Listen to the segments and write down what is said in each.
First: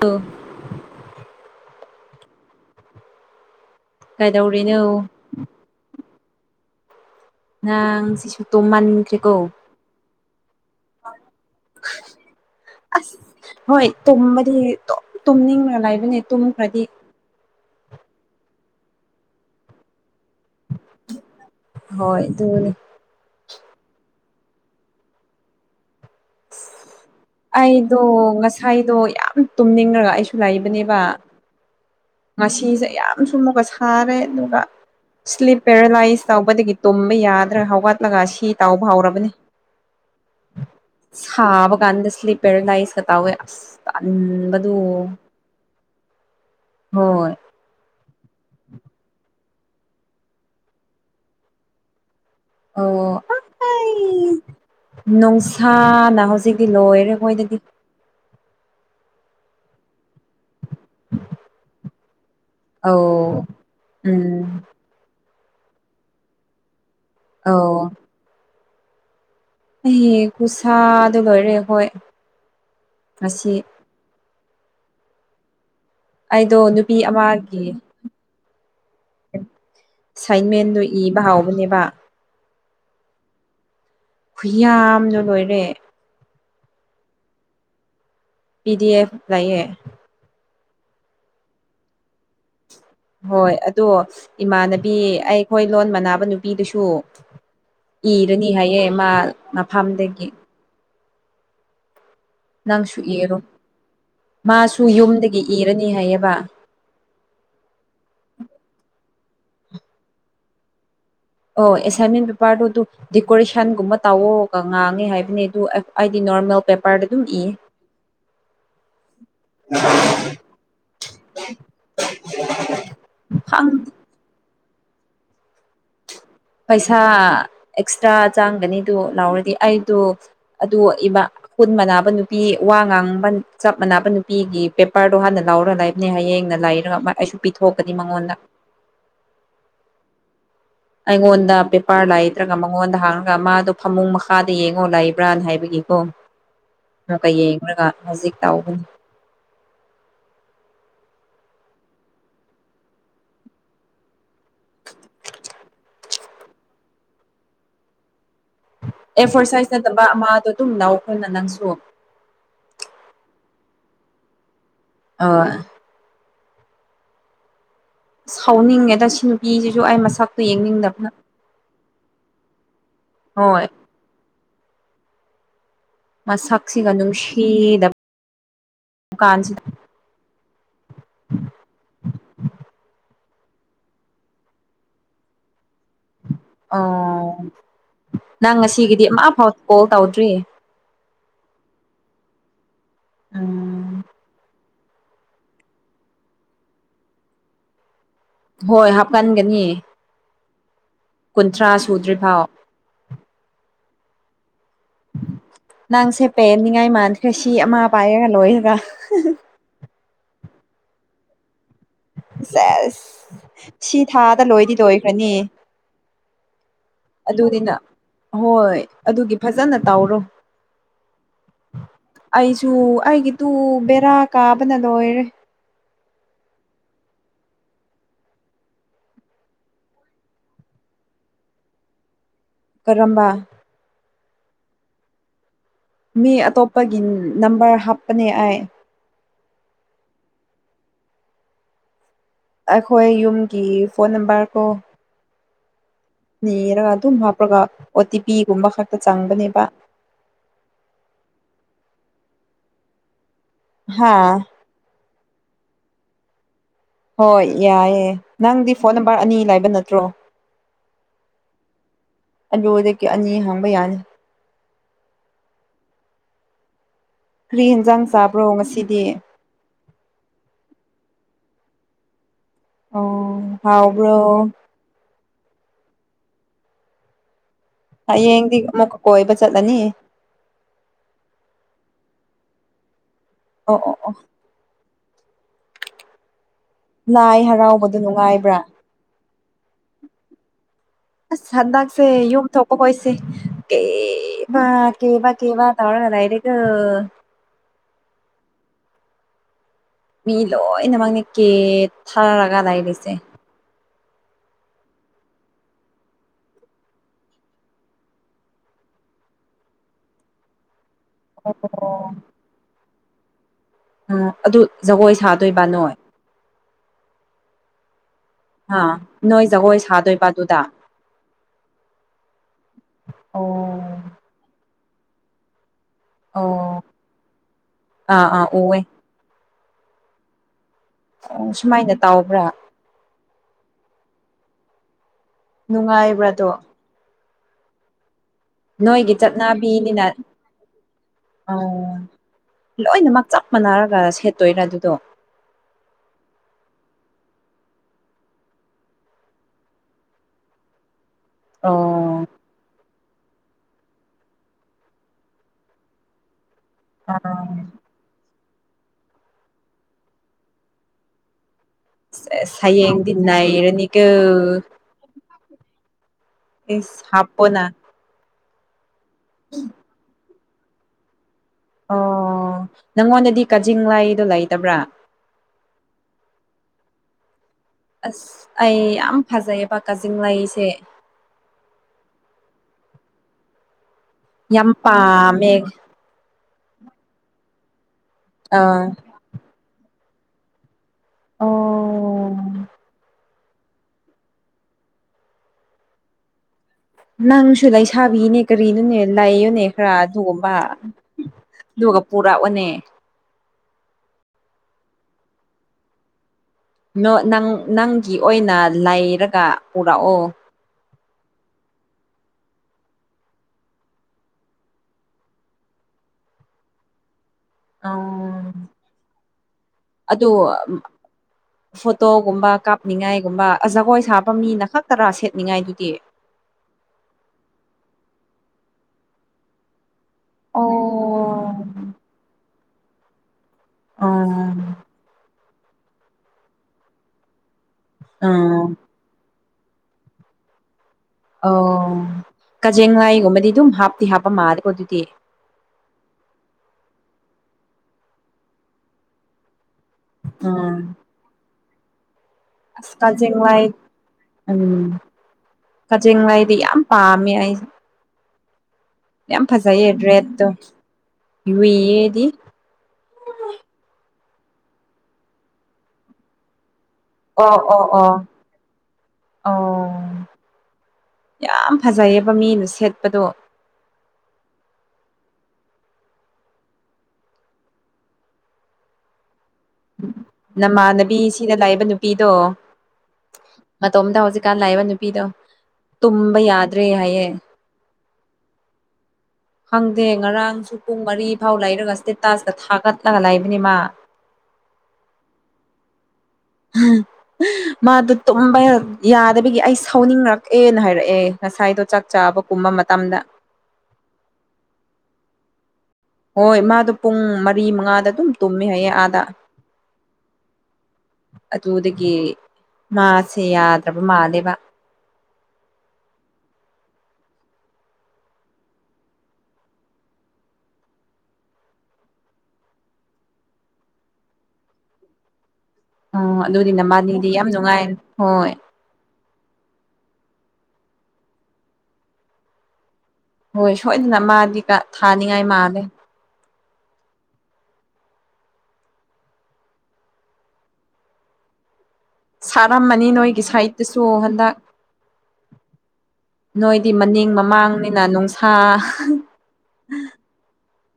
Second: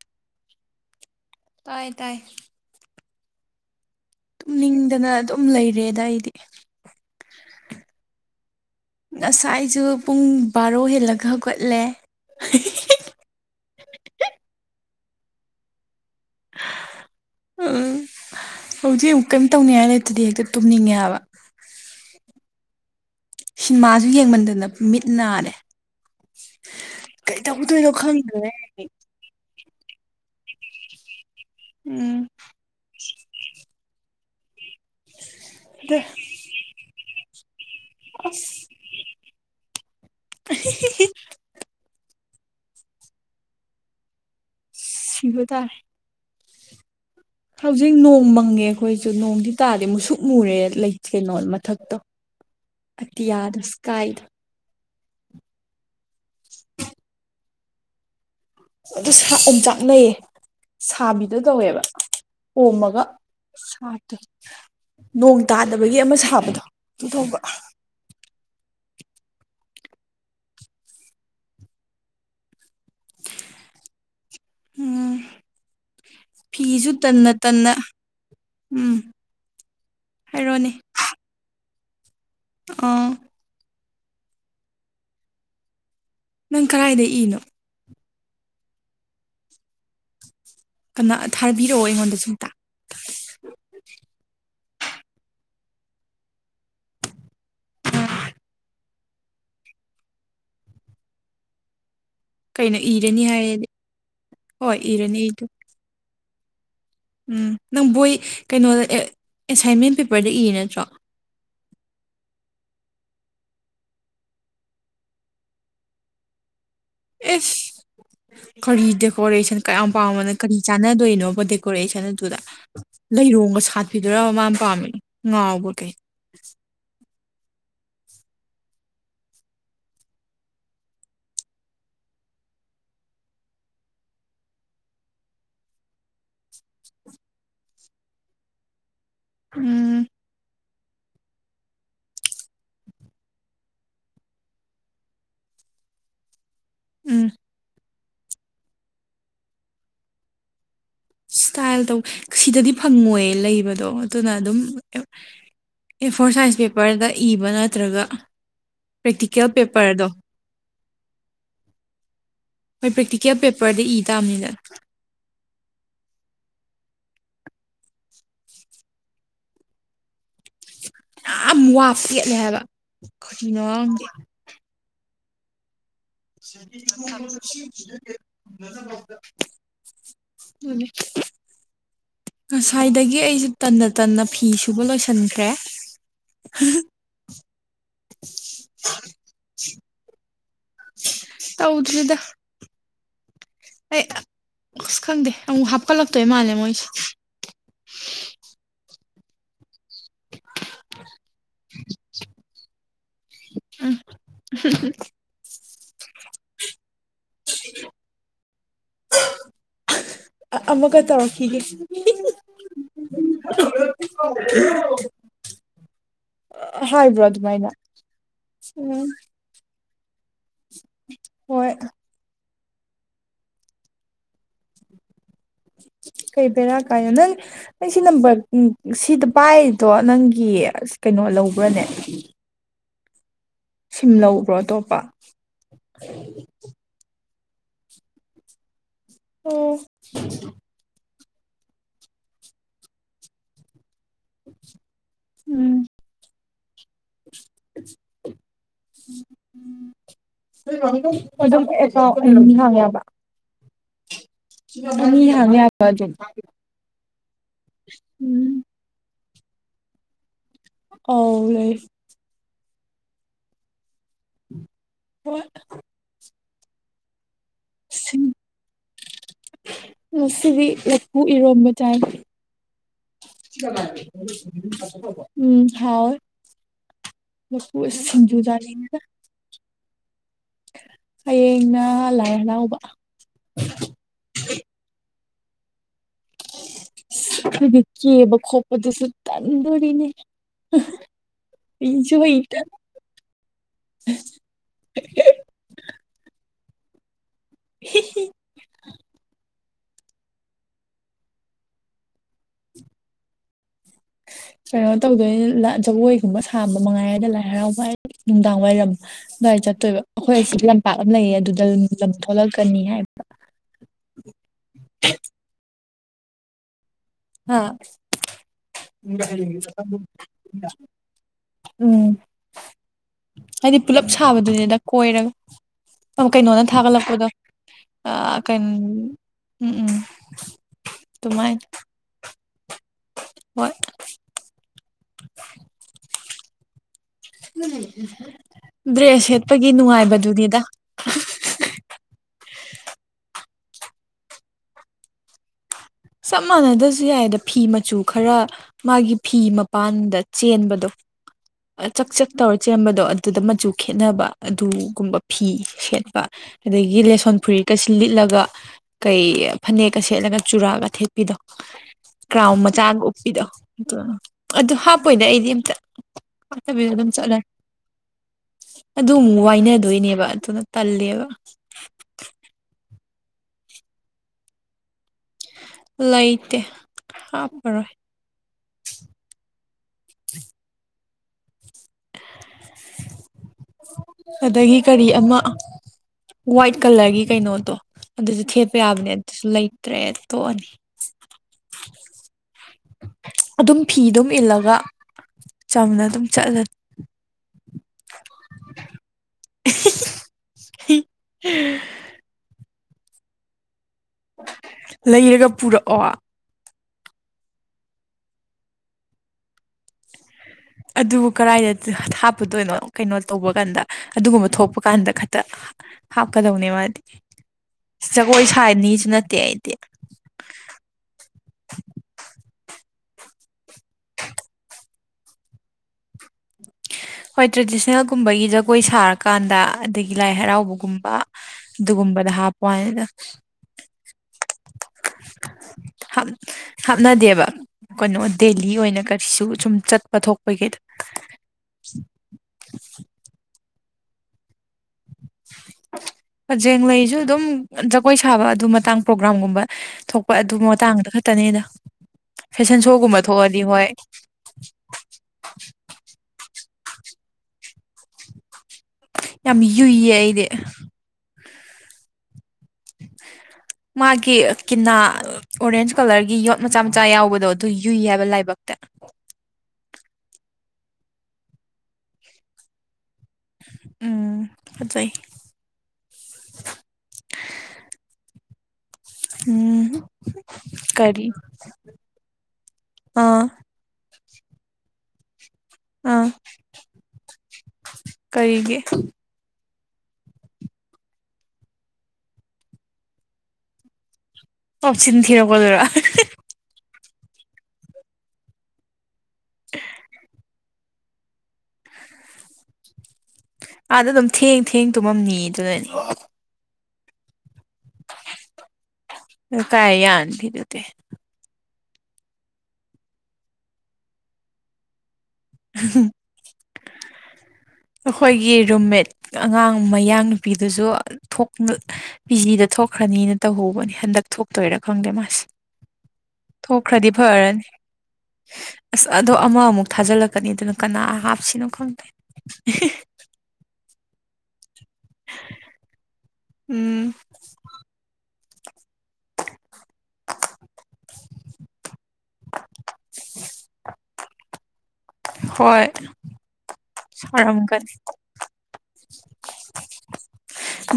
ꯇꯣ ꯇꯥꯏꯌꯦ ꯇꯥꯏꯌꯦ ꯀꯩꯗꯧꯔꯤꯅꯣ ꯗꯨꯝ ꯂꯩꯔꯦꯗ ꯑꯩꯗꯤ ꯅꯪꯁꯤꯁꯨ ꯇꯨꯝꯃꯟꯈ꯭ꯔꯦꯀꯣ ꯉꯁꯥꯏꯁꯨ ꯄꯨꯡ ꯕꯥꯔꯣ ꯍꯦꯜꯂꯒ ꯍꯧꯒꯠꯂꯦ꯫ [inaudible] ꯑꯁ ꯍꯣꯏ ꯇꯨꯝꯕꯗꯤ ꯗꯨꯝ ꯇꯨꯝꯅꯤꯡꯅ ꯂꯩꯕꯅꯦ ꯇꯨꯝꯈ꯭ꯔꯗꯤ꯫ ꯎꯝ ꯍꯧꯖꯤꯛ ꯑꯃꯨꯛ ꯀꯩꯝ ꯇꯧꯅꯤꯡꯉꯥꯏ ꯂꯩꯇ꯭ꯔꯗꯤ ꯍꯦꯛꯇ ꯇꯨꯝꯅꯤꯡꯉꯦ ꯍꯥꯏꯕ꯫ ꯍꯣꯏ ꯑꯗꯨꯅꯦ ꯁꯤꯟꯃꯥꯁꯨ ꯌꯦꯡꯃꯟꯗꯅ ꯃꯤꯠ ꯅꯥꯔꯦ꯫ ꯀꯩꯗꯧꯗꯣꯏꯅꯣ ꯈꯪꯗ꯭ꯔꯦ꯫ ꯗꯣ ꯌꯥꯝ ꯇꯨꯝꯅꯤꯡꯔꯒ ꯑꯩꯁꯨ ꯂꯩꯕꯅꯦꯕ꯫ ꯎꯝ ꯉꯥꯁꯤꯁꯦ ꯌꯥꯝ ꯁꯨꯝꯃꯒ ꯁꯥꯔꯦ ꯑꯗꯨꯒ ꯁ꯭ꯂꯤꯞ ꯑꯗ ꯄꯦꯔꯥꯂꯥꯏꯁ ꯇꯧꯕꯗꯒꯤ ꯇꯨꯝꯕ ꯌꯥꯗ꯭ꯔꯥ ꯍꯧꯒꯠꯂꯒ ꯁꯤ ꯇꯥꯎꯕ ꯍꯧꯔꯕꯅꯤ ꯁꯥꯕ ꯀꯥꯟꯗ ꯏꯁ꯭ꯂꯤꯞ ꯄꯦꯔꯂꯥꯏꯁ ꯀ ꯇꯧꯋꯦ ꯑꯁ ꯇꯟꯕꯗꯨ ꯏꯕ ꯇꯔꯦ ꯍꯣꯏ ꯍꯧꯖꯤꯛ ꯅꯣꯡ ꯃꯪꯉꯦ ꯑꯩꯈꯣꯏꯁꯨ ꯅꯣꯡꯗꯤ ꯇꯥꯗꯤ ꯃꯨꯁꯨꯛ ꯃꯨꯔꯦ ꯂꯩ ꯀꯩꯅꯣ ꯃꯊꯛꯇꯣ ꯑꯣ ꯑꯇꯤꯌꯥꯗꯣ ꯑꯩ ꯏꯁꯀꯥꯏꯗꯣ ꯅꯨꯡꯁꯥꯅ ꯍꯧꯖꯤꯛꯇꯤ ꯂꯣꯏꯔꯦ ꯑꯈꯣꯏꯗꯗꯤ ꯑꯗꯨ ꯁꯥ ꯑꯣꯝꯆꯥꯛꯅꯩꯌꯦ ꯁꯥꯕꯤꯗꯣ ꯇꯧꯋꯦꯕ ꯑꯣꯝꯃꯒ ꯑꯧ ꯁꯥꯇꯦ ꯎꯝ ꯅꯣꯡ ꯇꯥꯗꯕꯒꯤ ꯑꯃ ꯁꯥꯕꯗꯣ ꯇꯨ ꯊꯣꯡꯕ ꯑꯧ ꯑꯩꯌꯦ ꯈꯨꯁꯥꯗꯨꯒ ꯂꯣꯏꯔꯦ ꯍꯣꯏ ꯉꯁꯤ ꯎꯝ ꯑꯩꯗꯣ ꯐꯤꯁꯨ ꯅꯨꯄꯤ ꯇꯟꯅ ꯑꯃꯒꯤ ꯇꯟꯅ ꯑꯦ ꯎꯝ ꯍꯥꯏꯔꯣꯅꯦ ꯑꯦꯁꯥꯏꯟꯃꯦꯟꯗꯨ ꯏꯕ ꯍꯧꯕꯅꯦꯕ ꯑꯥ ꯈꯨꯌꯥꯝꯗꯣ ꯂꯣꯏꯔꯦ ꯅꯪ ꯀꯗꯥꯏꯗ ꯏꯅꯣ ꯄꯤ ꯗꯤ ꯑꯦꯐ ꯂꯩꯌꯦ ꯀꯅꯥ ꯊꯥꯕꯤꯔꯛꯑꯣ ꯑꯩꯉꯣꯟꯗꯁꯨ ꯑꯝꯇ ꯍꯣꯏ ꯑꯗꯣ ꯏꯃꯥꯟꯅꯕꯤ ꯑꯩꯈꯣꯏ ꯂꯣꯟ ꯃꯅꯥꯅꯕ ꯅꯨꯄꯤꯗꯨꯁꯨ ꯏꯔꯅꯤ ꯍꯥꯏꯌꯦ ꯃꯥ ꯃꯐꯝꯗꯒꯤ ꯀꯩꯅꯣ ꯅꯪꯁꯨ ꯏꯔꯅꯤ ꯏꯔꯣ ꯍꯥꯏꯔꯗꯤ ꯍꯣꯏ ꯃꯥꯁꯨ ꯏꯔꯅꯤ ꯌꯨꯝꯗꯒꯤ ꯑꯩꯗꯣ ꯏꯔꯅꯤ ꯍꯥꯏꯌꯦꯕ ꯎꯝ ꯅꯪ ꯕꯣꯏ ꯀꯩꯅꯣꯗ ꯑꯦ ꯑꯦꯁꯥꯏꯟꯃꯦꯟ ꯄꯦꯄꯔꯗ ꯏꯔꯤ ꯅꯠꯇ꯭ꯔꯣ ꯑꯣ ꯑꯦꯁꯥꯏꯟꯃꯦꯟ ꯄꯦꯄꯥꯔꯗꯨ ꯑꯗꯨ ꯗꯦꯀꯣꯔꯦꯁꯟꯒꯨꯝꯕ ꯇꯧꯑꯣꯒ ꯉꯥꯡꯉꯦ ꯍꯥꯏꯕꯅꯤ ꯑꯗꯨ ꯑꯩꯗꯤ ꯅꯣꯔꯃꯦꯜ ꯗꯨ ꯏꯌꯦ ꯑꯦꯁ ꯀꯔꯤ ꯗꯦꯀꯣꯔꯦꯁꯟ ꯀꯌꯥꯝ ꯄꯥꯝꯕꯅꯣ ꯀꯔꯤ ꯆꯥꯟꯅꯗꯣꯏꯅꯣꯕ ꯗꯦꯀꯣꯔꯦꯁꯟ ꯑꯗꯨꯗ ꯂꯩꯔꯣꯡꯒ ꯈꯪ ꯁꯥꯠꯄꯤꯗꯨꯔꯥ ꯃꯥꯅ ꯄꯥꯝꯃꯤꯗꯣ ꯉꯥꯎꯕ꯭ꯔꯥ ꯀꯩ ꯄꯩꯁꯥ ꯑꯦꯛꯁꯇ꯭ꯔꯥ ꯆꯥꯡꯒꯅꯤꯗꯣ ꯂꯥꯎꯔꯗꯤ ꯑꯩꯗꯣ ꯑꯗꯨ ꯏꯕ ꯀꯨꯟ ꯃꯅꯥꯕ ꯅꯨꯄꯤ ꯋꯥ ꯉꯥꯡꯕ ꯆꯞ ꯃꯥꯟꯅꯕ ꯅꯨꯄꯤꯒꯤ ꯄꯦꯄꯔꯗꯣ ꯍꯥꯟꯅ ꯂꯥꯎꯔ ꯂꯩ ꯅꯦ ꯍꯌꯦꯡꯅ ꯂꯩꯔꯒ ꯃꯥ ꯑꯩꯁꯨ ꯄꯤꯊꯣꯛꯀꯅꯤ ꯃꯉꯣꯟꯗ ꯎꯝ ꯑꯩꯉꯣꯟꯗ ꯄꯦꯄꯥꯔ ꯂꯥꯛꯇ꯭ꯔꯒ ꯃꯉꯣꯟꯗ ꯍꯪꯉꯒ ꯃꯥꯗꯣ ꯐꯃꯨꯡ ꯃꯈꯥꯗ ꯌꯦꯡꯉꯣ ꯂꯩꯏꯕ꯭ꯔꯅ ꯍꯥꯏꯕꯒꯤꯀꯣ [inaudible] ꯎꯝ ꯑꯃꯨꯛꯀ ꯌꯦꯡꯔꯒ ꯍꯧꯖꯤꯛ ꯇꯥꯎꯒꯅꯤ ꯏꯁꯇꯥꯏꯜ ꯇꯧ ꯁꯤꯗꯗꯤ ꯐꯪꯉꯣꯏ ꯂꯩꯕꯗꯣ ꯑꯗꯨꯅ ꯑꯗꯨꯝ ꯑꯦ ꯐꯣꯔ ꯁꯥꯏꯁ ꯄꯦꯄꯔꯗ ꯏꯕ ꯅꯠꯇ꯭ꯔꯒ ꯑꯦ ꯐꯣꯔ ꯄ꯭ꯔꯦꯛꯇꯤꯀꯦꯜ ꯁꯥꯏꯁ ꯅꯠꯇꯕ ꯄꯦꯄꯔꯗꯣ ꯑꯃꯗꯣ ꯑꯗꯨꯝ ꯂꯎꯈꯣꯏꯅ ꯅꯪꯁꯨ ꯃꯣꯏ ꯄ꯭ꯔꯦꯛꯇꯤꯀꯦꯜ ꯄꯦꯄꯔꯗ ꯏ ꯇꯥꯝꯅꯤꯅ ꯑꯥ ꯁꯥꯎꯅꯤꯡꯉꯦꯗ ꯁꯤ ꯅꯨꯄꯤꯖꯤꯖꯨ ꯑꯩ ꯃꯁꯛꯇꯣ ꯌꯦꯡꯅꯤꯡꯗꯕꯅ ꯌꯥꯝ ꯋꯥ ꯄꯦꯠꯂꯦ ꯍꯥꯏꯕ ꯀꯔꯤꯅꯣ ꯍꯣꯏ ꯈꯪꯗꯦ ꯃꯁꯛꯁꯤꯒ ꯅꯨꯡꯁꯤꯗꯕ [inaudible] ꯀꯥꯟꯁꯤꯗ ꯑꯗꯨꯅꯦ ꯉꯁꯥꯏꯗꯒꯤ ꯑꯩꯁꯦ ꯇꯟꯅ ꯇꯟꯅ ꯐꯤ ꯁꯨꯕ ꯂꯣꯏꯁꯤꯟꯈ꯭ꯔꯦ ꯑꯣ ꯅꯪ ꯉꯁꯤꯒꯤꯗꯤ ꯑꯃꯐꯥꯎ ꯀꯣꯜ ꯇꯧꯗ꯭ꯔꯤ ꯇꯧꯗ꯭ꯔꯤꯗ ꯎꯝ ꯑꯩ ꯑꯁ ꯈꯪꯗꯦ ꯑꯃꯨꯛ ꯍꯥꯞꯀꯠꯂꯛꯇꯣꯏ ꯃꯥꯜꯂꯦ ꯃꯣꯏꯁꯦ ꯍꯣꯏ ꯍꯥꯞꯀꯟꯒꯅꯤ [inaudible] ꯀꯨꯟꯊ꯭ꯔꯥ ꯁꯨꯗ꯭ꯔꯤꯐꯥꯎ ꯎꯝ ꯅꯪ ꯁꯦꯄꯦꯟꯅꯤꯡꯉꯥꯏ ꯃꯥꯟꯈ꯭ꯔꯦ ꯁꯤ ꯑꯃ ꯄꯥꯏꯔꯒ ꯂꯣꯏꯔꯒ ꯑꯃꯨꯀ ꯇꯧꯔꯛꯈꯤꯒꯦ ꯁꯦꯁ ꯁꯤ ꯊꯥꯗ ꯂꯣꯏꯗꯤ ꯂꯣꯏꯈꯔꯅꯤ ꯍꯥꯏꯕ꯭ꯔꯣ ꯑꯗꯨꯃꯥꯏꯅ ꯑꯗꯨꯅꯤꯅ ꯍꯣꯏ ꯎꯝ ꯑꯗꯨꯒꯤ ꯐꯖꯅ ꯇꯧꯔꯣ ꯍꯣꯏ ꯑꯩꯁꯨ ꯑꯩꯒꯤꯗꯨ ꯕꯦꯔꯥ ꯀꯥꯕꯅ ꯂꯣꯏꯔꯦ ꯀꯩ ꯕꯦꯔꯥ ꯀꯥꯏꯅꯣ ꯅꯪ ꯑꯩ ꯁꯤ ꯅꯝꯕꯔ ꯁꯤꯗ ꯄꯥꯏꯗꯣ ꯅꯪꯒꯤ ꯑꯁ ꯀꯩꯅꯣ ꯂꯧꯕ꯭ꯔꯅꯦ ꯀꯔꯝꯕ ꯁꯤꯝ ꯂꯧꯕ꯭ꯔꯣ ꯑꯇꯣꯞꯄ ꯃꯤ ꯑꯇꯣꯞꯄꯒꯤ ꯅꯝꯕꯔ ꯍꯥꯞꯄꯅꯦ ꯑꯩ ꯑꯣ ꯑꯩꯈꯣꯏ ꯌꯨꯝꯒꯤ ꯐꯣꯟ ꯅꯝꯕꯔꯀꯣ ꯎꯝ ꯅꯤꯔꯒ ꯑꯗꯨꯝ ꯍꯥꯞꯄꯒ ꯑꯣ ꯇꯤ ꯄꯤꯒꯨꯝꯕ ꯈꯛꯇ ꯆꯪꯕꯅꯦꯕ [inaudible] ꯑꯗꯨꯝ ꯑꯦꯀꯥꯎꯟꯠ ꯑꯅꯤ ꯍꯥꯡ ꯌꯥꯕ ꯍꯥꯥ [inaudible] ꯑꯅꯤ ꯍꯥꯡꯕ ꯌꯥꯕ꯭ꯔ ꯑꯗꯨꯝ ꯍꯣꯏ ꯌꯥꯏꯌꯦ ꯅꯪꯗꯤ ꯐꯣꯟ ꯅꯝꯕꯔ ꯑꯅꯤ ꯂꯩꯕ ꯅꯠꯇ꯭ꯔꯣ ꯑꯧ ꯂꯩ ꯑꯗꯨꯑꯣꯏꯔꯀꯤ ꯑꯅꯤ ꯍꯥꯡꯕ ꯌꯥꯅꯤ ꯍꯣꯏ ꯀ꯭ꯔꯤ ꯍꯤꯡꯖꯥꯡ ꯆꯥꯕ꯭ꯔꯣ ꯉꯁꯤꯗꯤ ꯉꯁꯤꯗꯤ ꯂꯐꯨ ꯏꯔꯣꯝꯕ ꯆꯥꯏ ꯑꯣ ꯍꯥꯎꯕ꯭ꯔꯣ ꯎꯝ ꯍꯥꯎꯋꯦ ꯂꯐꯨ ꯁꯤꯡꯖꯨ ꯍꯌꯦꯡꯗꯤ ꯑꯃꯨꯛꯀ ꯆꯥꯅꯤꯡꯉꯦꯗ ꯀꯣꯏꯕ ꯆꯠꯂꯅꯤ ꯍꯌꯦꯡꯅ ꯂꯥꯏ ꯍꯔꯥꯎꯕ ꯑꯣ ꯑꯣ ꯑꯣ ꯑꯁ ꯂꯥꯏ ꯑꯗꯨꯒꯤ ꯍꯔꯥꯎꯕꯗꯨ ꯀꯦꯕ ꯅꯨꯡꯉꯥꯏꯕ꯭ꯔꯥ ꯈꯣꯠꯄꯗꯨꯁꯨ ꯇꯟꯗꯣꯔꯤꯅꯦ ꯑꯁ ꯍꯟꯗꯛꯁꯦ ꯑꯩꯁꯨ ꯌꯨꯝ ꯍꯩꯇꯕꯤ ꯊꯣꯛꯄ ꯈꯣꯏꯁꯦ ꯀꯦꯕ ꯀꯦꯕ ꯀꯦꯕ ꯀꯦꯕ ꯇꯧꯔꯒ ꯂꯩꯔꯦꯀꯣ ꯍꯤꯍꯤ ꯃꯤ ꯂꯣꯏꯅꯃꯛꯅꯦ ꯀꯦ ꯊꯔꯒ ꯂꯩꯔꯤꯁꯦ ꯀꯩꯅꯣ ꯇꯧꯗꯣꯏꯅꯤ ꯖꯒꯣꯏꯒꯨꯝꯕ ꯁꯥꯕ ꯃꯉꯥꯏꯔꯦꯗ ꯂꯥꯏ ꯍꯔꯥꯎꯕ ꯍꯥꯏꯗꯤ ꯅꯨꯡꯗꯥꯡ ꯋꯥꯏꯔꯝ ꯑꯗꯨꯋꯥꯏ ꯆꯠꯇꯣꯏꯕ ꯑꯩꯈꯣꯏ ꯑꯁꯤ ꯂꯝꯄꯥꯛ ꯑꯃ ꯂꯩꯌꯦ ꯑꯗꯨꯗ ꯂꯝ ꯊꯣꯛꯂꯛꯀꯅꯤ ꯍꯥꯏꯕ ꯑꯣ ꯑꯗꯨ ꯖꯒꯣꯏ ꯁꯥꯗꯣꯏꯕ ꯅꯣꯏ ꯍꯥ ꯍꯥ ꯅꯣꯏ ꯖꯒꯣꯏ ꯁꯥꯗꯣꯏꯕ ꯑꯗꯨꯗ ꯎꯝ ꯑꯣ ꯍꯥꯏꯗꯤ ꯄꯨꯂꯞ ꯁꯥꯕꯗꯨꯅꯦꯗ ꯀꯣꯏꯔꯒ ꯀꯩꯅꯣꯅ ꯑꯣ ꯊꯥꯒꯠꯂꯛꯄꯗꯣ ꯑ ꯑꯥ ꯑꯥ ꯀꯩꯅ ꯎꯋꯦ ꯎꯝ ꯎꯝ ꯑꯣ ꯑꯗꯨꯃꯥꯏꯅ ꯁꯨꯃꯥꯏꯅ ꯇꯧꯕ꯭ꯔꯥ ꯍꯣꯏ ꯅꯨꯡꯉꯥꯏꯕ꯭ꯔꯥ ꯑꯗꯣ ꯅꯣꯏꯒꯤ ꯗ꯭ꯔꯦꯁ ꯁꯦꯠꯄꯒꯤ ꯅꯨꯡꯉꯥꯏꯕꯗꯨꯅꯤꯗ꯫ ꯑꯣ ꯂꯣꯏꯅꯃꯛ ꯆꯞ ꯃꯥꯟꯅꯔꯒ ꯁꯦꯠꯇꯣꯏꯔꯥ ꯑꯗꯨꯗꯣ? ꯆꯞ ꯃꯥꯟꯅꯗꯁꯨ ꯌꯥꯏꯗ ꯐꯤ ꯃꯆꯨ ꯈꯔ ꯃꯥꯒꯤ ꯐꯤ ꯃꯄꯥꯟꯗ ꯆꯦꯟꯕꯗꯣ꯫ ꯑꯣ꯫ ꯆꯛ-ꯆꯛ ꯇꯧꯔ ꯆꯦꯟꯕꯗꯣ ꯑꯗꯨꯗ ꯃꯆꯨ ꯈꯦꯠꯅꯕ ꯑꯗꯨꯒꯨꯝꯕ ꯐꯤ ꯁꯦꯠꯄ, ꯑꯗꯒꯤ ꯂꯦꯁꯣꯟ ꯑꯥ ꯐꯨꯔꯤꯠꯀꯁꯦ ꯂꯤꯠꯂꯒ ꯀꯩ ꯐꯅꯦꯛꯀ ꯁꯦꯠꯂꯒ ꯆꯨꯔꯥꯒ ꯊꯦꯠꯄꯤꯗꯣ ꯀ꯭ꯔꯥꯎꯟ ꯑꯁ ꯃꯆꯥꯒ ꯍꯌꯦꯡꯗꯤ ꯎꯞꯄꯤꯗꯣ ꯑꯗꯨ ꯅꯩꯔꯅꯤꯀꯣ ꯑꯗꯨ ꯍꯥꯞ ꯄꯣꯏꯗ ꯑꯩꯗꯤ ꯑꯃꯇ ꯍꯥꯞꯇꯕꯤꯗ ꯏꯁ ꯑꯗꯨꯝ ꯆꯠꯂꯅꯤ꯫ ꯍꯥꯞꯄꯣꯅ ꯑꯗꯨꯃꯨꯛ ꯋꯥꯏꯅꯗꯣꯏꯅꯦꯕ ꯑꯗꯨꯅ ꯇꯜꯂꯦꯕ꯫ ꯑꯣ ꯅꯪꯉꯣꯟꯗꯗꯤ ꯀꯖꯤꯡ ꯂꯥꯏꯗꯣ ꯂꯩꯇꯕ꯭ꯔꯥ? ꯂꯩꯇꯦ ꯍꯥꯞꯄꯔꯣꯏ꯫ ꯑꯁ ꯑꯩ ꯌꯥꯝ ꯐꯖꯩꯑꯦꯕ ꯀꯥꯖꯤꯡꯂꯩꯁꯦ꯫ ꯌꯥꯝ ꯑꯗꯒꯤ ꯀꯔꯤ ꯑꯃ ꯄꯥꯝꯃꯦ ꯋꯥꯏꯠ ꯀꯂꯔꯒꯤ ꯀꯩꯅꯣꯗꯣ ꯑꯗꯨꯁꯨ ꯊꯦꯠꯄ ꯑꯥ ꯌꯥꯕꯅꯦ ꯑꯗꯨꯁꯨ ꯂꯩꯇ꯭ꯔꯦ ꯇꯣꯛꯑꯅꯤ꯫ ꯑꯣ꯫ ꯑꯗꯨꯝ ꯐꯤ ꯑꯗꯨꯝ ꯏꯜꯂꯒ ꯆꯝꯅ ꯑꯗꯨꯝ ꯆꯠꯂꯅꯤ꯫ ꯅꯪꯁꯨ ꯂꯩꯁꯥꯕꯤꯅꯦ ꯀꯔꯤꯅꯣꯅꯦ ꯂꯩꯌꯨꯅꯦ ꯈꯔ ꯑꯗꯨꯒꯨꯝꯕ ꯑꯗꯨꯒ ꯄꯨꯔꯛꯑꯣꯅꯦ꯫ ꯂꯩꯔꯒ ꯄꯨꯔꯛꯑꯣ꯫ ꯅꯣ ꯅꯪꯒꯤ ꯑꯣꯏꯅ ꯂꯩꯔꯒ ꯄꯨꯔꯛꯑꯣ꯫ ꯑꯗꯨꯕꯨ ꯀꯔꯥꯏꯗ ꯍꯥꯞꯄꯨꯗꯣꯏꯅꯣ ꯀꯩꯅꯣ ꯇꯧꯕ ꯀꯥꯟꯗ ꯑꯗꯨꯒꯨꯝꯕ ꯊꯣꯛꯄ ꯀꯥꯟꯗ ꯈꯛꯇ ꯍꯥꯞꯀꯗꯧꯅꯦ ꯃꯥꯗꯤ ꯑ ꯖꯒꯣꯏ ꯁꯥꯅꯤꯁꯨ ꯅꯠꯇꯦ ꯑꯩꯗꯤ꯫ ꯑꯗꯨ ꯑꯥ ꯐꯣꯇꯣꯒꯨꯝꯕ ꯀꯥꯞꯅꯤꯡꯉꯥꯏꯒꯨꯝꯕ ꯖꯒꯣꯏ ꯁꯥꯕ ꯃꯤꯅ ꯈꯛꯇꯔꯥ ꯁꯦꯠꯅꯤꯡꯉꯥꯏꯗꯨꯗꯤ? ꯍꯣꯏ ꯇ꯭ꯔꯦꯗꯤꯁꯅꯦꯜꯒꯨꯝꯕꯒꯤ ꯖꯒꯣꯏ ꯁꯥꯔꯀꯥꯟꯗ ꯑꯗꯒꯤ ꯂꯥꯏ ꯍꯔꯥꯎꯕꯒꯨꯝꯕ ꯑꯥ ꯑꯗꯨꯒꯨꯝꯕꯗ ꯍꯥꯞꯄꯋꯥꯅꯤꯗ꯫ ꯑꯥ ꯍꯥꯞ ꯍꯥꯞꯅꯗꯦꯕ꯫ ꯀꯩꯅꯣ ꯗꯦꯂꯤ ꯑꯣꯏꯅ ꯀꯔꯤꯁꯨ ꯁꯨꯝ ꯆꯠꯄ ꯊꯣꯛꯄꯒꯤꯗꯣ꯫ ꯑꯧ ꯀꯖꯦꯡ ꯂꯩꯒꯨꯝꯕꯗꯤ ꯑꯗꯨꯝ ꯍꯥꯞꯇꯤ ꯍꯥꯞꯄ ꯃꯥꯂꯦꯀꯣ ꯑꯗꯨꯗꯤ꯫ ꯀꯖꯦꯡ ꯂꯩꯁꯨ ꯑꯗꯨꯝ ꯖꯒꯣꯏ ꯁꯥꯕ ꯑꯗꯨ ꯃꯇꯥꯡ ꯄ꯭ꯔꯣꯒ꯭ꯔꯥꯝꯒꯨꯝꯕ ꯊꯣꯛꯄ ꯑꯗꯨ ꯎꯝ ꯃꯇꯥꯡꯗ ꯈꯛꯇꯅꯤꯗ, ꯐꯦꯁꯟ ꯁꯣꯒꯨꯝꯕ ꯊꯣꯛꯑꯗꯤ ꯍꯣꯏ꯫ ꯑꯗꯨꯅꯤ ꯀꯖꯦꯡ ꯂꯩꯗꯤ ꯌꯥꯝ ꯄꯥꯝꯃꯦ ꯑꯩ꯫ ꯌꯥꯝ ꯐꯖꯩꯌꯦ ꯌꯨꯏꯌꯦ ꯔ꯭ꯔꯦꯠꯇꯣ ꯑꯩꯗꯤ ꯌꯨꯏꯌꯦꯗꯤ꯫ ꯃꯥꯒꯤ ꯀꯅꯥ ꯑꯣꯔꯦꯟꯖ ꯀꯂꯔꯒꯤ ꯌꯣꯠ ꯃꯆꯥ ꯃꯆꯥ ꯌꯥꯎꯕꯗꯣ ꯑꯣ ꯑꯗꯨ ꯑꯣ ꯌꯨꯏ ꯑꯣ ꯍꯥꯏꯕ ꯂꯥꯏꯕꯛꯇ꯫ ꯑꯣ ꯌꯥꯝ ꯐꯖꯩꯌꯦꯕ ꯃꯤꯅ ꯁꯦꯠꯄꯗꯣ꯫ ꯎꯝ ꯐꯖꯩ꯫ ꯎꯝ ꯅꯃꯥꯟꯅꯕꯤ ꯀꯔꯤ ꯁꯤꯗ ꯂꯩꯕ ꯅꯨꯄꯤꯗꯣ꯫ ꯑꯥ ꯃꯇꯣꯝꯇ ꯍꯧꯖꯤꯛꯀꯥꯟ ꯂꯩꯕ ꯅꯨꯄꯤꯗꯣ꯫ ꯑ ꯇꯨꯝꯕ ꯌꯥꯗ꯭ꯔꯦ ꯍꯥꯏꯌꯦ ꯀꯔꯤꯒꯤ? ꯈꯪꯗꯦ ꯉꯔꯥꯡꯁꯨ ꯄꯨꯡ ꯃꯔꯤ ꯐꯥꯎ ꯂꯩꯔꯒ ꯏꯁꯇꯦꯇꯥꯁꯀ ꯊꯥꯒꯠꯂꯒ ꯂꯩꯕꯅꯦ ꯃꯥ꯫ ꯃꯆꯤꯟ ꯊꯔꯀꯣꯗꯨꯔꯥ ꯑꯍꯤꯍꯤ꯫ ꯃꯥꯗꯨ ꯇꯨꯝꯕ ꯌꯥꯗꯕꯒꯤ ꯑꯩ ꯁꯥꯎꯅꯤꯡꯛ ꯑꯦꯅ ꯍꯥꯏꯔꯛꯑꯦ ꯉꯁꯥꯏꯗꯣ ꯆꯥꯛ ꯆꯥꯕ ꯀꯨꯝꯕ ꯃꯇꯝꯗ꯫ ꯑꯥꯗ ꯑꯗꯨꯝ ꯊꯦꯡ ꯊꯦꯡ ꯇꯨꯝꯃꯝꯅꯤ ꯑꯗꯨꯅꯅꯦ ꯍꯣꯏ ꯃꯥꯗꯣ ꯄꯨꯡ ꯃꯔꯤ ꯃꯉꯥꯗ ꯑꯗꯨꯝ ꯇꯨꯝꯃꯦ ꯍꯥꯏꯌꯦ ꯑꯥꯗ ꯀꯥꯏ ꯌꯥꯅꯤꯗꯨꯗꯤ ꯑꯗꯨꯗꯒꯤ ꯃꯥꯁꯦ ꯌꯥꯗ꯭ꯔꯕ ꯃꯥꯜꯂꯦꯕ [inaudible] ꯑꯩꯈꯣꯏꯒꯤ ꯔꯨꯝꯃꯦꯠ ꯑꯉꯥꯡ ꯃꯌꯥꯡ ꯅꯨꯄꯤꯗꯨꯁꯨ ꯊꯣꯛ ꯄꯤꯖꯤꯗ ꯊꯣꯛꯈ꯭ꯔꯅꯤꯅ ꯇꯧꯍꯧꯕꯅꯤ ꯍꯟꯗꯛ ꯊꯣꯛꯇꯣꯏꯔꯥ ꯈꯪꯗꯦ ꯃꯥꯁꯦ ꯎ ꯑꯗꯨꯗꯤ ꯊꯣꯛꯈ꯭ꯔꯗꯤ ꯅꯃꯥꯅꯤꯗꯤ ꯌꯥꯝ ꯐꯔꯅꯤ ꯅꯨꯡꯉꯥꯏ ꯍꯣꯏ ꯑꯁ ꯑꯗꯣ ꯑꯃꯃꯨꯛ ꯊꯥꯖꯤꯜꯂꯛꯀꯅꯤꯗꯅ ꯑꯗꯨꯅ ꯀꯅꯥ ꯍꯥꯞꯁꯤꯅꯣ ꯈꯪꯗꯦ ꯍꯣꯏ ꯁꯣꯏꯗꯅ ꯃꯥꯗꯤ ꯀꯥ ꯊꯥꯅꯤꯡꯉꯥꯏ ꯃꯥꯜꯂꯦ ꯎꯝ ꯁꯥꯔꯝꯃꯅꯤ ꯅꯣꯏꯒꯤ ꯁꯥꯏꯗꯠꯇꯁꯨ ꯍꯟꯗꯛ ꯍꯣꯏ ꯅꯣꯏꯗꯤ ꯃꯅꯤꯡ ꯁꯥꯔꯝꯒꯅꯤ ꯃꯃꯥꯡꯅꯤꯅ ꯅꯨꯡꯁꯥ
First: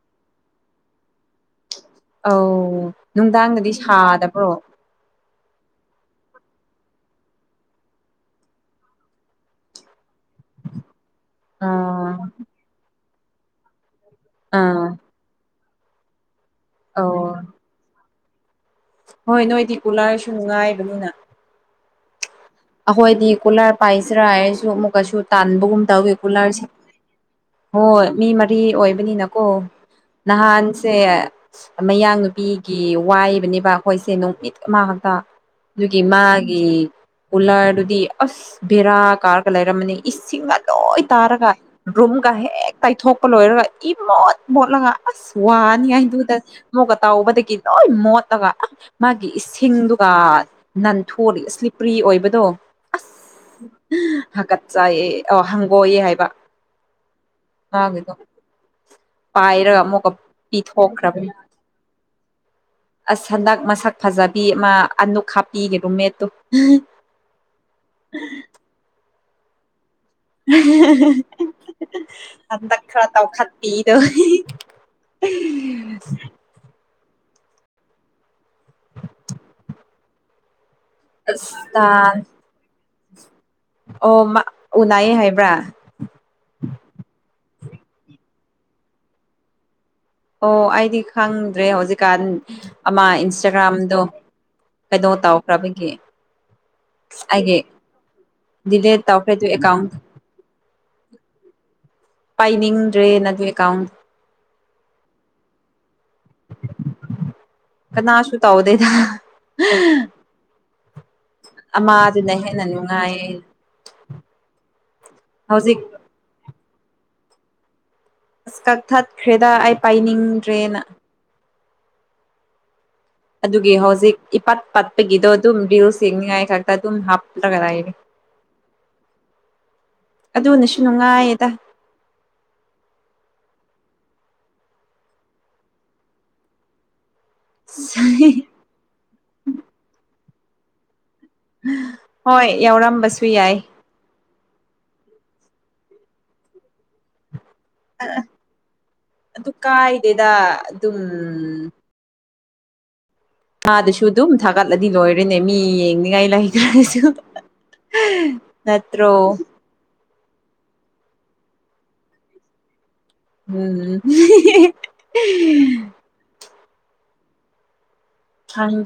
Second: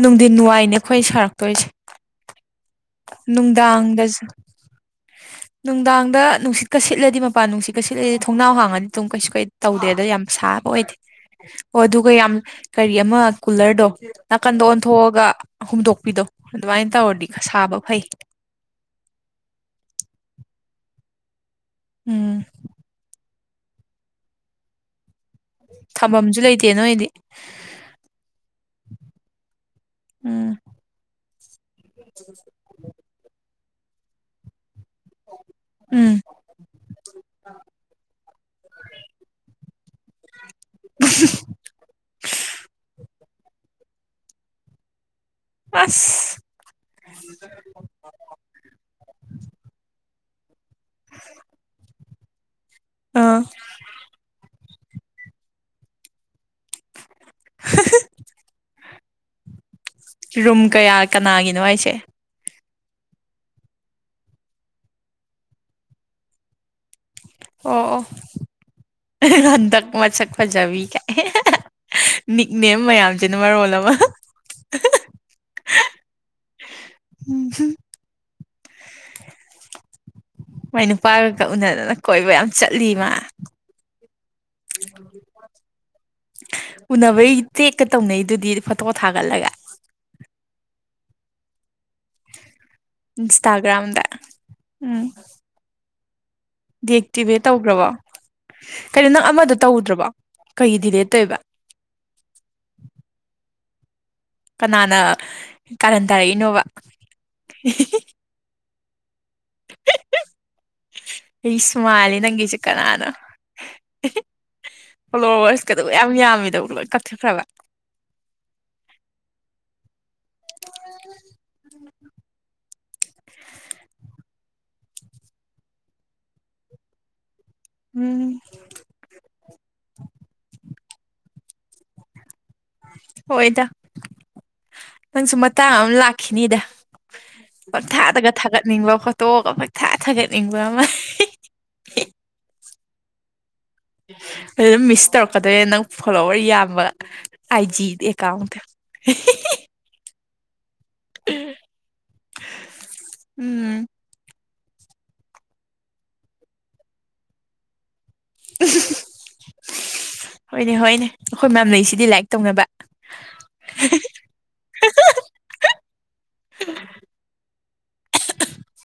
ꯅꯨꯡꯊꯤꯟ ꯋꯥꯏꯅꯦ ꯑꯩꯈꯣꯏ ꯁꯥꯔꯛꯇꯣꯏꯁꯦ ꯑꯧ ꯅꯨꯡꯗꯥꯡꯗꯗꯤ ꯅꯨꯡꯗꯥꯡꯗꯁꯨ ꯁꯥꯗꯕ꯭ꯔꯣ ꯅꯨꯡꯗꯥꯡꯗ ꯅꯨꯡꯁꯤꯠꯀ ꯁꯤꯠꯂꯗꯤ ꯃꯄꯥꯟ ꯅꯨꯡꯁꯤꯠꯀ ꯁꯤꯠꯂꯗꯤ ꯊꯣꯡꯅꯥꯎ ꯍꯥꯡꯉꯗꯤ ꯑꯗꯨꯝ ꯀꯩꯁꯨ ꯀꯩ ꯇꯧꯗꯦ ꯑꯗꯥꯏ ꯌꯥꯝ ꯁꯥꯕ ꯑꯣꯏꯗꯦ ꯑꯣ ꯑꯗꯨꯒ ꯑꯥ ꯌꯥꯝ ꯀꯔꯤ ꯑꯃ ꯀꯨꯂꯔꯗꯣ ꯅꯥꯀꯟꯗ ꯑꯥ ꯑꯣꯟꯊꯣꯛꯑꯒ ꯍꯨꯝꯗꯣꯛꯄꯤꯗꯣ ꯑꯗꯨꯃꯥꯏꯅ ꯑꯧ ꯇꯧꯔꯗꯤ ꯈ ꯁꯥꯕ ꯐꯩ ꯍꯣꯏ ꯅꯣꯏꯗꯤ ꯀꯨꯂꯔꯁꯨ ꯅꯨꯡꯉꯥꯏꯕꯅꯤꯅ ꯎꯝ ꯑꯩꯈꯣꯏꯗꯤ ꯀꯨꯂꯔ ꯄꯥꯏꯁꯤ꯭ꯔꯥ ꯍꯥꯏꯔꯁꯨ ꯑꯃꯨꯛꯀꯁꯨ ꯇꯥꯟꯕꯒꯨꯝ ꯇꯧꯋꯦ ꯊꯝꯐꯝꯁꯨ ꯀꯨꯂꯔꯁꯦ ꯂꯩꯇꯦ ꯅꯣꯏꯗꯤ ꯍꯣꯏ ꯃꯤ ꯃꯔꯤ ꯑꯣꯏꯕꯅꯤꯅꯀꯣ ꯎꯝ ꯅꯍꯥꯟ ꯁꯦ ꯃꯌꯥꯡ ꯅꯨꯨꯄꯤꯒꯤ ꯋꯥꯏꯕꯅꯦꯕ ꯑꯩꯈꯣꯏꯁꯦ ꯅꯨꯣꯡꯃꯤꯠ ꯃꯥ ꯉꯥꯛꯇ ꯑꯗꯨꯒꯤ ꯎꯝ ꯃꯥꯒꯤ ꯀꯨꯂꯔꯗꯨꯗꯤ ꯑꯁ ꯕꯦꯔꯥ ꯀꯥꯔꯒ ꯂꯩꯔꯝꯃꯅꯤ ꯏꯁꯤꯡꯅ ꯂꯣꯏ ꯇꯥꯔꯒ ꯔꯨꯝꯒ ꯍꯦꯛ ꯇꯩꯊꯣꯛꯄ ꯂꯣꯏꯔꯒ ꯏ ꯃꯣꯠ ꯃꯣꯠꯂꯒ ꯑꯁ ꯋꯥꯅꯤ ꯍꯥꯏꯗꯨꯗ ꯑꯁ ꯃꯣꯛꯀ ꯇꯥꯎꯕꯗꯒꯤ ꯂꯣꯏ ꯃꯣꯠꯂꯒ ꯃꯥꯒꯤ ꯏꯁꯤꯡꯗꯨꯒ ꯅꯅꯥꯟꯊꯣꯔꯔꯤ ꯄ꯭ꯔꯤ ꯑꯣꯏꯕꯗꯣ ꯑꯥ ꯑꯁ ꯍꯥꯀꯠ ꯆꯥꯏꯌꯦ ꯑ ꯍꯪꯒꯣꯛꯌꯦ ꯍꯥꯏꯕ ꯃꯥꯒꯤꯗꯣ ꯄꯥꯏꯔꯒ ꯑꯃꯨꯛꯀ ꯔꯨꯝ ꯀꯌꯥ ꯄꯤꯊꯣꯛꯈ꯭ꯔꯕꯅꯤ ꯀꯅꯥꯒꯤꯅꯣ ꯍꯥꯏꯁꯦ ꯑꯁ ꯍꯟꯗꯛ ꯃꯁꯛ ꯐꯖꯕꯤ ꯑꯃ ꯑꯅꯨꯛ ꯍꯥꯞꯄꯤꯒꯤ ꯔꯨꯝꯃꯦꯠꯇꯣ ꯑꯣ ꯑꯣ ꯍꯟꯗꯛ ꯃꯁꯛ ꯐꯖꯕꯤ ꯀꯥꯏ ꯅꯤꯛꯅꯦꯝ ꯍꯟꯗꯛ ꯈꯔ ꯇꯧ ꯃꯌꯥꯝꯁꯤꯅ ꯃꯔꯣꯜ ꯑꯃ ꯈꯠꯄꯤꯗꯣ [unintelligible] [unintelligible] ꯃꯣꯏ ꯅꯨꯄꯥꯒꯒ ꯑꯁ ꯎꯅꯗꯅ ꯅꯍꯥꯟ ꯀꯣꯏꯕ ꯌꯥꯝ ꯆꯠꯂꯤ ꯃꯥ ꯑꯣ ꯃ ꯎꯅꯌꯦ ꯍꯥꯏꯕ꯭ꯔꯥ ꯎꯅꯕꯩ ꯇꯦꯛꯀ ꯇꯧꯅꯩꯗꯨꯗꯤ ꯐꯣꯇꯣ ꯊꯥꯒꯠꯂꯒ ꯑꯣ ꯑꯩꯗꯤ ꯈꯪꯗ꯭ꯔꯦ ꯍꯧꯖꯤꯛꯀꯥꯟ ꯑꯃ ꯏꯟꯁꯇꯥꯒ꯭ꯔꯥꯝꯗꯣ ꯏꯟꯁꯇꯥꯒ꯭ꯔꯥꯝꯗ ꯀꯩꯅꯣ ꯇꯥꯎꯈ꯭ꯔꯕꯒꯤ ꯗꯤꯑꯛꯇꯤꯚꯦꯠ ꯇꯧꯈ꯭ꯔꯕꯣ ꯗꯤꯂꯦꯠ ꯀꯩꯅꯣ ꯅꯪ ꯇꯧꯈ꯭ꯔꯦ ꯑꯗꯨ ꯑꯃꯗ ꯑꯦꯀꯥꯎꯟ ꯇꯧꯗ꯭ꯔꯕꯣ ꯀꯩꯒꯤ ꯗꯤꯂꯦꯠ ꯇꯧꯏꯕ ꯄꯥꯏꯅꯤꯡꯗ꯭ꯔꯦꯅ ꯅꯗꯨꯏ ꯑꯦꯀꯥꯎꯟ ꯀꯅꯥꯅ ꯀꯥꯔꯟ ꯇꯔꯛꯏꯅꯣꯕ ꯀꯅꯥꯁꯨ ꯇꯧꯗꯦꯗꯤꯗ ꯑꯩ ꯁꯨ ꯃꯥꯥꯜꯂꯦ ꯅꯪꯒꯤꯁꯦ ꯍꯦꯟꯅ ꯀꯅꯥꯅꯣ ꯅꯨꯡꯉꯥꯏꯌꯦ ꯍꯧꯖꯤꯛ ꯐꯣꯂꯣꯋꯔꯁꯀꯗꯣ ꯃꯌꯥꯝ ꯌꯥꯝꯃꯤꯗꯣ ꯂꯣꯏ ꯀꯛꯊꯈ꯭ꯔꯕ ꯑꯁ ꯀꯛꯊꯠꯈ꯭ꯔꯦꯗ ꯑꯩ ꯄꯥꯏꯅꯤꯡꯗ꯭ꯔꯦꯅ [unintelligible] ꯑꯗꯨꯒꯤ ꯍꯧꯖꯤꯛ ꯏꯄꯥꯠ ꯄꯥꯠꯄꯒꯤꯗꯣ ꯑꯗꯨꯝ ꯔꯤꯜꯁ ꯌꯦꯡꯅꯤꯡꯉꯥꯏ ꯈꯛꯇ ꯑꯗꯨꯝ ꯍꯥꯞꯂꯒ ꯂꯩ ꯎꯝ ꯑꯗꯨꯅꯁꯨ ꯅꯨꯡꯉꯥꯏꯌꯦꯗ ꯍꯣꯏꯗ ꯅꯪꯁꯨ ꯃꯇꯥꯡ ꯑꯃ ꯂꯥꯛꯈꯤꯅꯤꯗ ꯄꯪꯊꯥꯗꯒ ꯊꯥꯒꯠꯅꯤꯡꯕ ꯐꯣꯇꯣꯒ ꯄꯪꯊꯥ ꯊꯥꯒꯠꯅꯤꯡꯕ ꯑꯃ ꯍꯣꯏ ꯌꯥꯎꯔꯝꯕꯁꯨ ꯌꯥꯏ ꯑꯗꯨꯝ ꯃꯤꯁ ꯇꯧꯔꯛꯀꯗꯣꯏꯔꯅꯦ ꯅꯪ ꯐꯣꯂꯣꯋꯔ ꯌꯥꯝꯕ ꯑꯥꯏꯖꯤꯗ ꯑꯦꯀꯥꯎꯗꯣ ꯑꯗꯨ ꯀꯥꯏꯗꯦꯗ ꯑꯗꯨꯝ [unintelligible] ꯑꯥꯗꯁꯨ ꯑꯗꯨꯝ ꯊꯥꯒꯠꯂꯗꯤ ꯂꯣꯏꯔꯦꯅꯦ ꯃꯤ ꯌꯦꯡꯅꯤꯡꯉꯥꯏ ꯂꯩꯇ꯭ꯔꯁꯨ ꯅꯠꯇ꯭ꯔꯣ ꯍꯣꯏꯅꯦ ꯍꯣꯏꯅꯦ ꯑꯩꯈꯣꯏ ꯃꯌꯥꯝ ꯂꯩꯁꯤꯗꯤ ꯂꯥꯏꯛ ꯇꯧꯅꯕ ꯎꯝ ꯈꯪꯗꯔꯦ